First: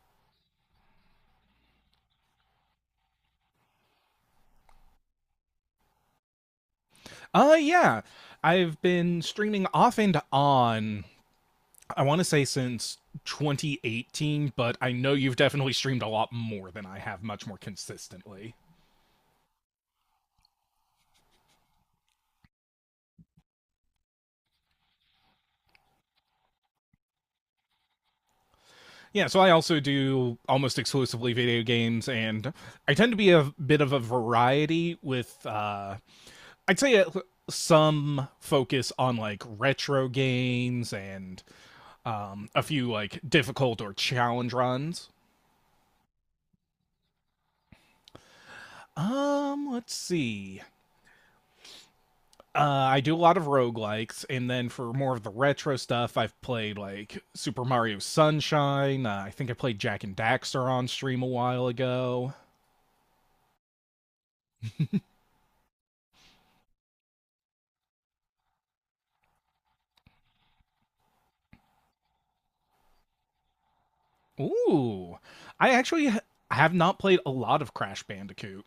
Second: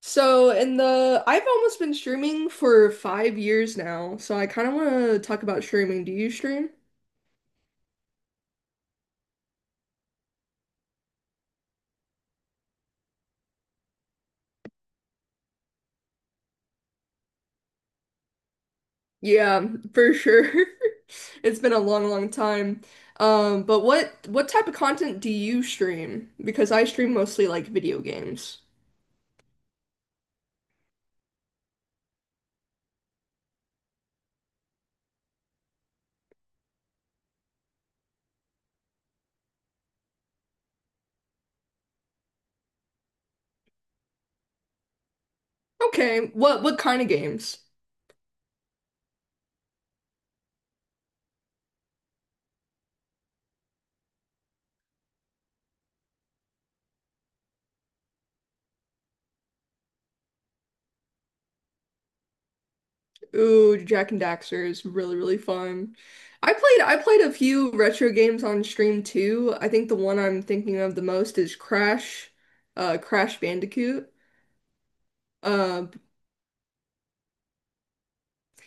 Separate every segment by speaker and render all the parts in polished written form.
Speaker 1: So, in the I've almost been streaming for 5 years now, so I kind of want to talk about streaming. Do you stream?
Speaker 2: Yeah. I've been streaming off and on, I want to say since 2018, but I know you've definitely streamed a lot more than I have, much more consistently.
Speaker 1: Yeah, for sure. It's been a long, long time. But what type of content do you stream? Because I stream mostly like video games.
Speaker 2: Yeah, so I also do almost exclusively video games, and I tend to be a bit of a variety with, I'd say, some focus on like retro games and a few like difficult or challenge runs.
Speaker 1: Okay, what kind of games?
Speaker 2: Let's see. I do a lot of roguelikes, and then for more of the retro stuff, I've played like Super Mario Sunshine. I think I played Jack and Daxter on stream a while ago.
Speaker 1: Ooh, Jack and Daxter is really, really fun. I played a few retro games on stream too. I think the one I'm thinking of the most is Crash Bandicoot.
Speaker 2: Ooh, I
Speaker 1: Um,
Speaker 2: actually ha- have not played a lot of Crash Bandicoot.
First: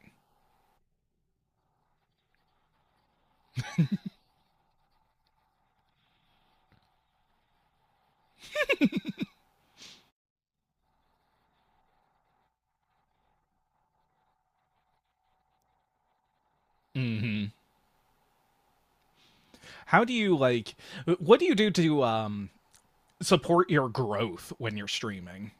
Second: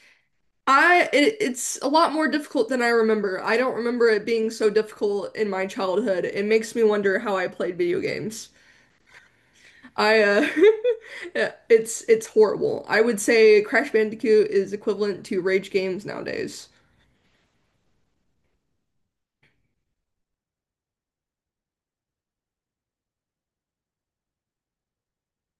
Speaker 1: it's a lot more difficult than I remember. I don't remember it being so difficult in my childhood. It makes me wonder how I played video games. I yeah, it's horrible. I would say Crash Bandicoot is equivalent to rage games nowadays.
Speaker 2: Hmm How do you like? What do you do to support your growth when you're streaming?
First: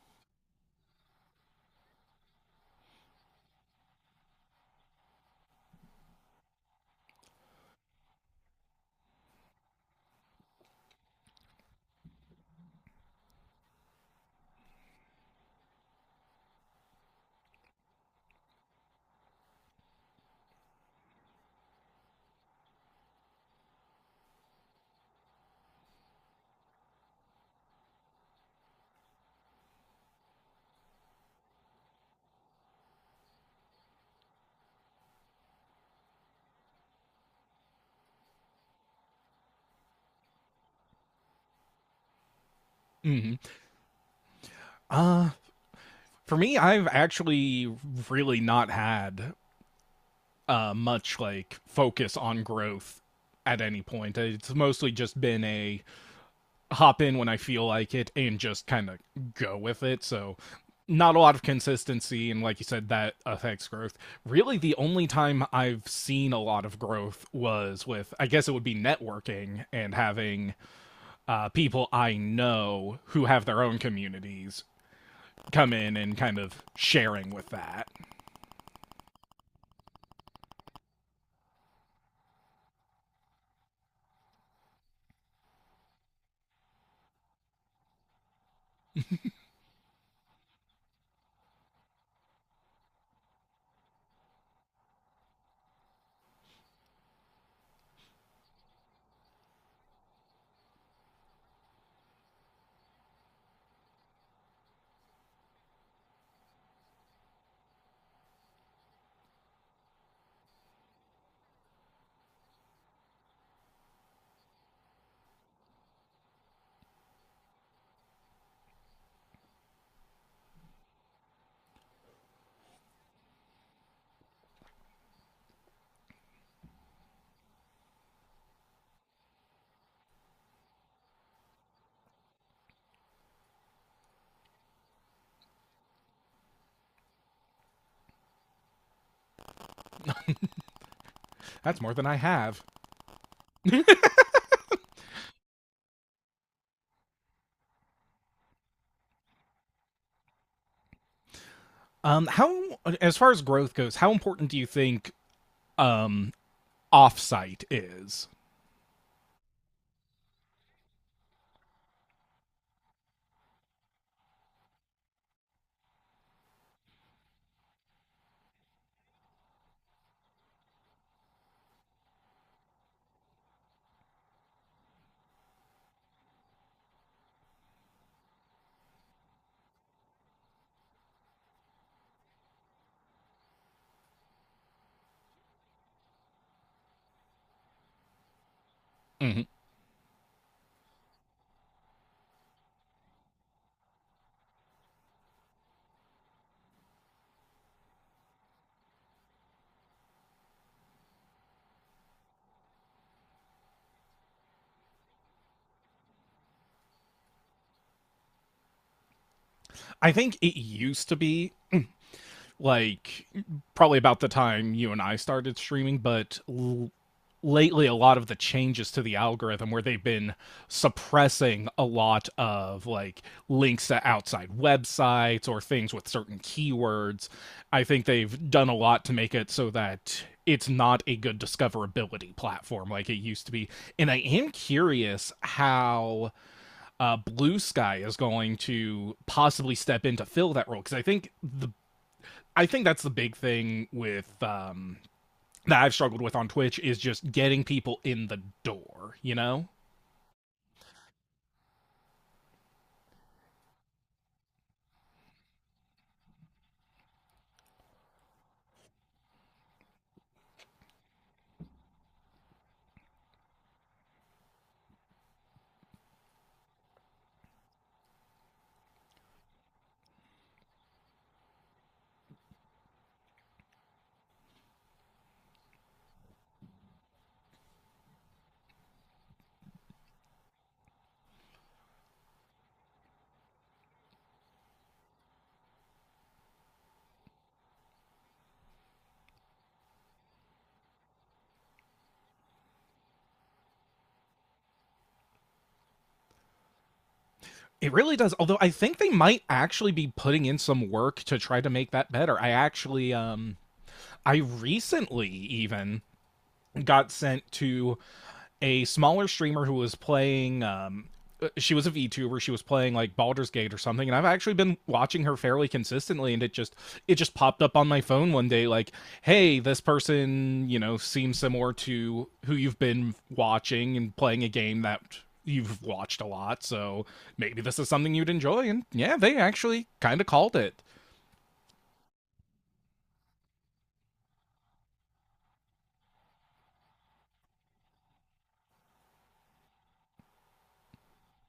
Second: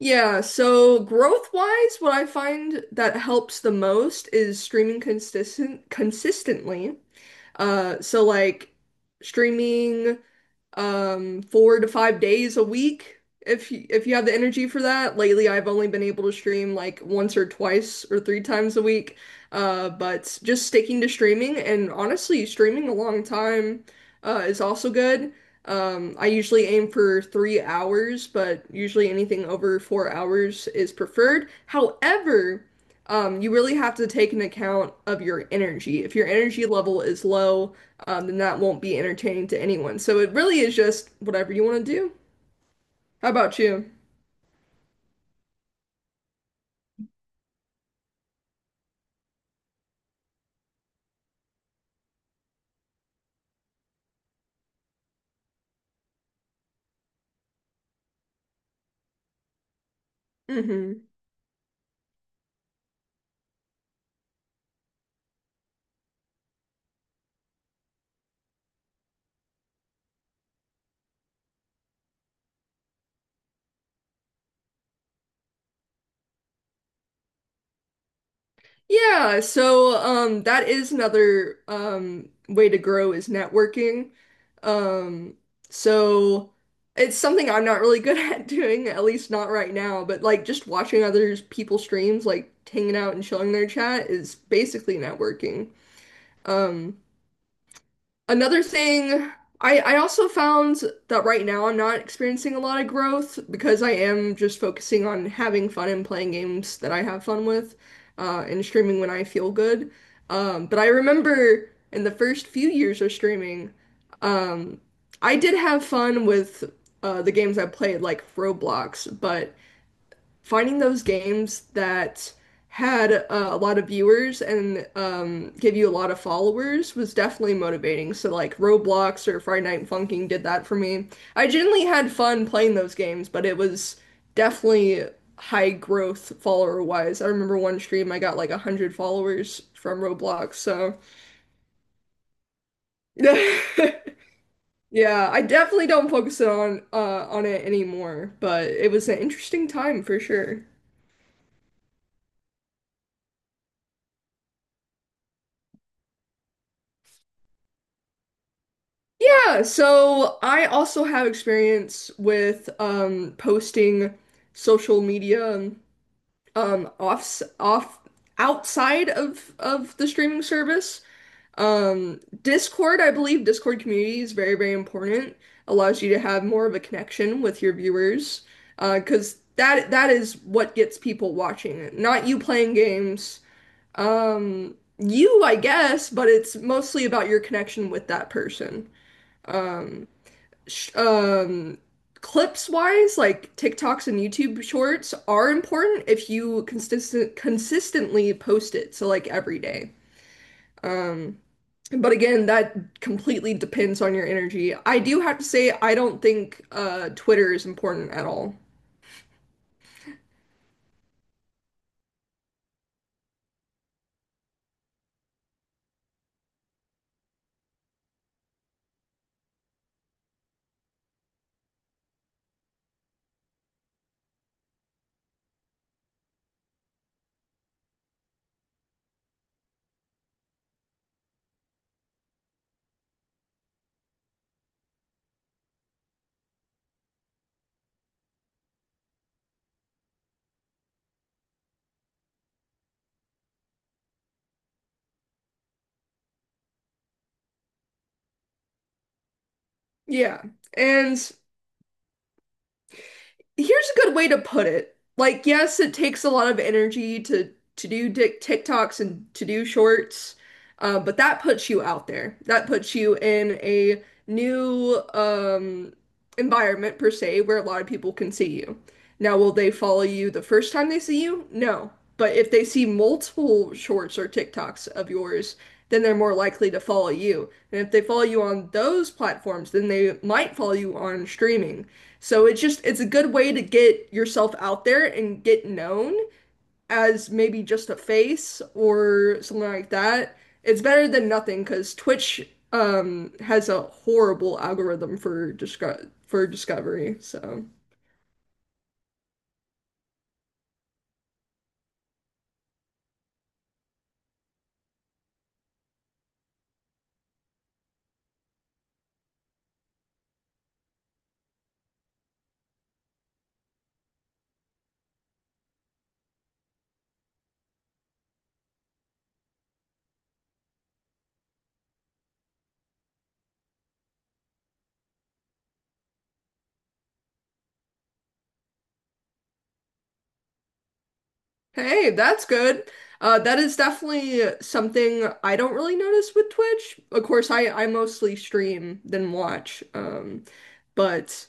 Speaker 1: Yeah, so growth-wise, what I find that helps the most is streaming consistent consistently. Uh, so like streaming 4 to 5 days a week if you have the energy for that. Lately, I've only been able to stream like once or twice or three times a week. But just sticking to streaming and, honestly, streaming a long time is also good. I usually aim for 3 hours, but usually anything over 4 hours is preferred. However, you really have to take an account of your energy. If your energy level is low, then that won't be entertaining to anyone. So it really is just whatever you want to do. How
Speaker 2: Hmm
Speaker 1: about you?
Speaker 2: For me, I've actually really not had much like focus on growth at any point. It's mostly just been a hop in when I feel like it and just kind of go with it. So
Speaker 1: Hmm.
Speaker 2: not a lot of consistency, and like you said, that affects growth. Really the only time I've seen a lot of growth was with, I guess it would be, networking and having people I know who have their own communities come in and kind of sharing with that.
Speaker 1: That is another way to grow, is networking. Um, so it's something I'm not really good at doing, at least not right now, but like just watching other people's streams, like hanging out and chilling their chat is basically networking. Um, Another thing, I also found that right now I'm not experiencing a lot of growth because I am just focusing on having fun and playing games that I have fun with, and streaming when I feel good. But I remember in the first few years of streaming, um, I did have fun with the games I played, like Roblox, but finding those games that had a lot of viewers and give you a lot of followers was definitely motivating. So like Roblox or Friday Night Funkin' did that for me. I generally had fun playing those games, but it was definitely high growth follower wise. I remember one stream I got like 100 followers from Roblox, so
Speaker 2: That's more than I have.
Speaker 1: yeah, I definitely don't focus on it anymore, but it was an interesting time for sure.
Speaker 2: How, as far as growth goes, how important do you think um offsite is?
Speaker 1: Yeah, so I also have experience with posting social media off off outside of the streaming service. Discord, I believe Discord community is very, very important. Allows you to have more of a connection with your viewers, because that is what gets people watching it. Not you playing games, you, I guess, but it's mostly about your connection with that person.
Speaker 2: Mm-hmm.
Speaker 1: Um, sh- um clips wise, like TikToks and YouTube shorts are important if you consistently post it, so like every day. Um but again, that completely depends on your energy. I do have to say I don't think Twitter is important at all.
Speaker 2: I think it used to be, like, probably about the time you and I started streaming, but lately a lot of the changes to the algorithm where they've been suppressing a lot of like links to outside websites or things with certain keywords. I think they've done a lot to make it so that it's not a good discoverability platform like it used to be. And I am curious how Blue Sky is going to possibly step in to fill that role, because I think the I think that's the big thing with, that I've struggled with on Twitch, is just getting people in the door. You know,
Speaker 1: Yeah. And Here's a good way to put it. Like, yes, it takes a lot of energy to TikToks and to do shorts, but that puts you out there. That puts you in a new environment, per se, where a lot of people can see you. Now, will they follow you the first time they see you? No. But if they see multiple shorts or TikToks of yours, then they're more likely to follow you. And if they follow you on those platforms, then they might follow you on streaming. So it's just it's a good way to get yourself out there and get known as maybe just a face or something like that. It's better than nothing because Twitch has a horrible algorithm for discovery. So
Speaker 2: it really does. Although I think they might actually be putting in some work to try to make that better. I actually, I recently even got sent to a smaller streamer who was playing she was a VTuber, she was playing like Baldur's Gate or something, and I've actually been watching her fairly consistently, and it just, it just popped up on my phone one day like, "Hey, this person, you know, seems similar to who you've been watching and playing a game that you've watched a lot, so maybe this is something you'd enjoy." And yeah, they actually kind of called it.
Speaker 1: hey, that's good. That is definitely something I don't really notice with Twitch. Of course, I mostly stream than watch. But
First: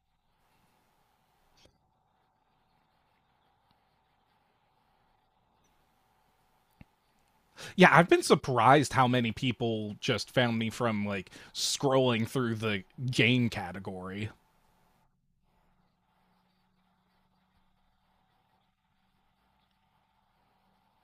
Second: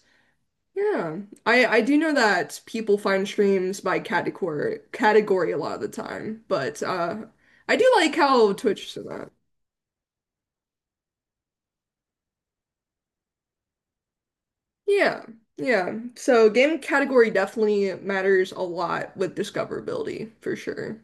Speaker 1: Yeah. I do know that people find streams by category a lot of the time, but I
Speaker 2: Yeah,
Speaker 1: do
Speaker 2: I've
Speaker 1: like
Speaker 2: been
Speaker 1: how Twitch
Speaker 2: surprised
Speaker 1: does
Speaker 2: how
Speaker 1: that.
Speaker 2: many people just found me from like scrolling through the game category.
Speaker 1: Yeah. Yeah. So game category definitely matters a lot with discoverability for sure.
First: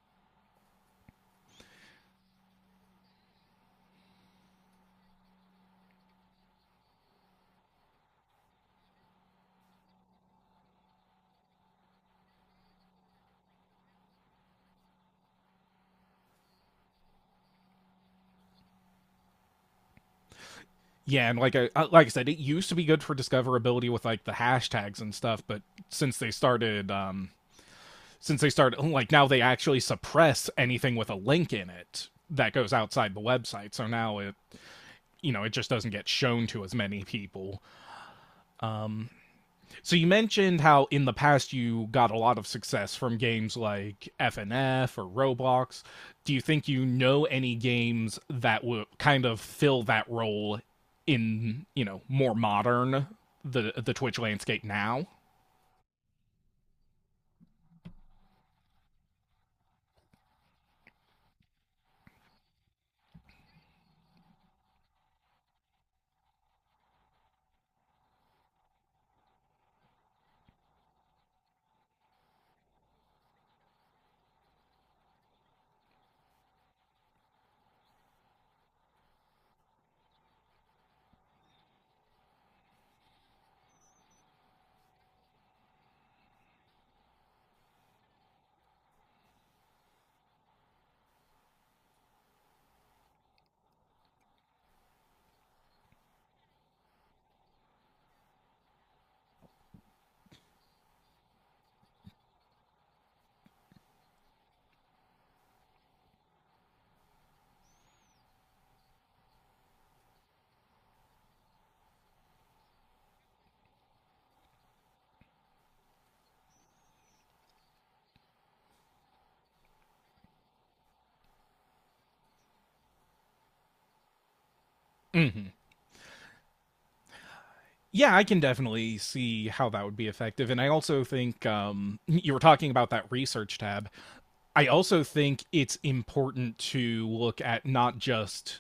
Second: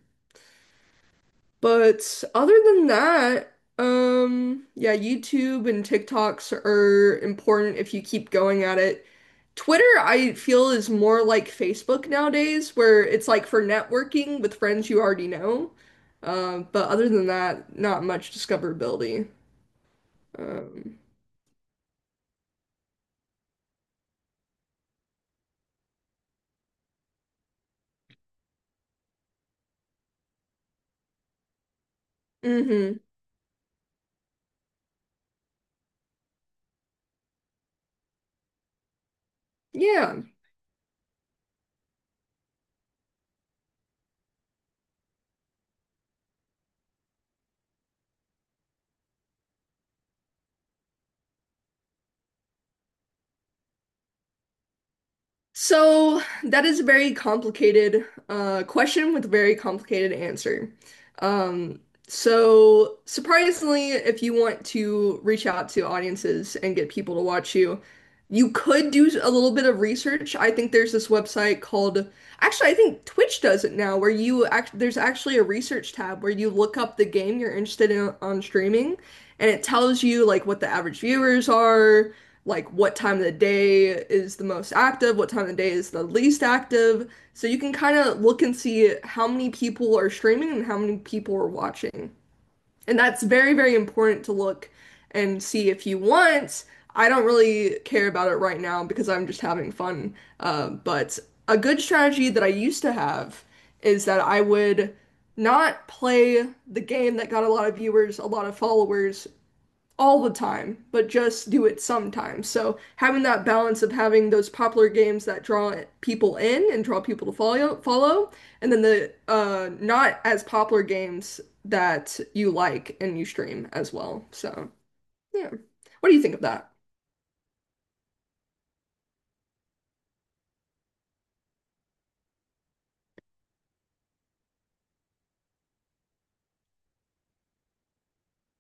Speaker 1: But other than that, yeah, YouTube and TikToks are important if you keep going at it. Twitter, I feel, is more like Facebook nowadays, where it's like for networking with friends you already know. But other than that, not much discoverability. Um,
Speaker 2: Yeah, and like I said, it used to be good for discoverability with like the hashtags and stuff, but since they started um since they started, like, now they actually suppress anything with a link in it that goes
Speaker 1: hmm.
Speaker 2: outside the website. So now it, you know, it just doesn't get shown to as many people. So you
Speaker 1: Yeah.
Speaker 2: mentioned how in the past you got a lot of success from games like FNF or Roblox. Do you think you know any games that will kind of fill that role in, you know, more modern, the Twitch landscape now?
Speaker 1: So that is a very complicated question with a very complicated answer. Um, so surprisingly, if you want to reach out to audiences and get people to watch you, you could do a little bit of research. I think there's this website called I think Twitch does it now, where you act there's actually a research tab where you look up the game you're interested in on streaming, and it tells you like what the average viewers are, like what time of the day is the most active, what time of the day is the least active. So you can kind of look and see how many people are streaming and how many people are watching. And that's very, very important to look and see if you want. I don't really care about it right now because I'm just having fun. But a good strategy that I used to have is that I would not play the game that got a lot of viewers, a lot of followers, all the time, but just do it sometimes. So having that balance of having those popular games that draw people in and draw people to follow, and then the not as popular games that you like and you stream as well. So
Speaker 2: Mm.
Speaker 1: yeah, what do you think of that?
Speaker 2: Yeah, I can definitely see how that would be effective. And I also think, you were talking about that research tab. I also think it's important to look at not just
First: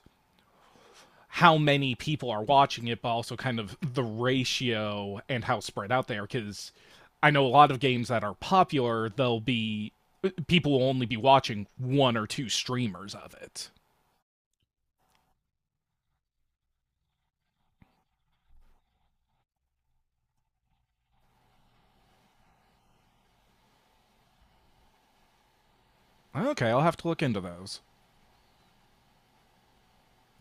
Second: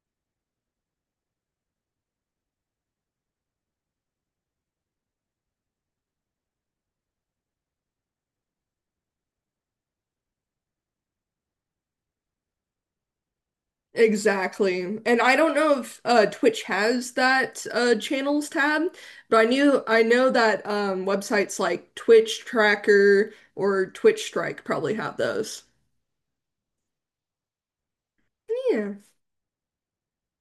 Speaker 2: how many people are watching it, but also kind of the ratio and how spread out they are. Because I know a lot of games that are popular, they'll be, people will only be watching one or two streamers of it.
Speaker 1: Exactly. And I don't know if Twitch has that channels tab, but I know that websites like Twitch Tracker or Twitch Strike probably have those.
Speaker 2: Okay, I'll have to look into those.
Speaker 1: Yeah.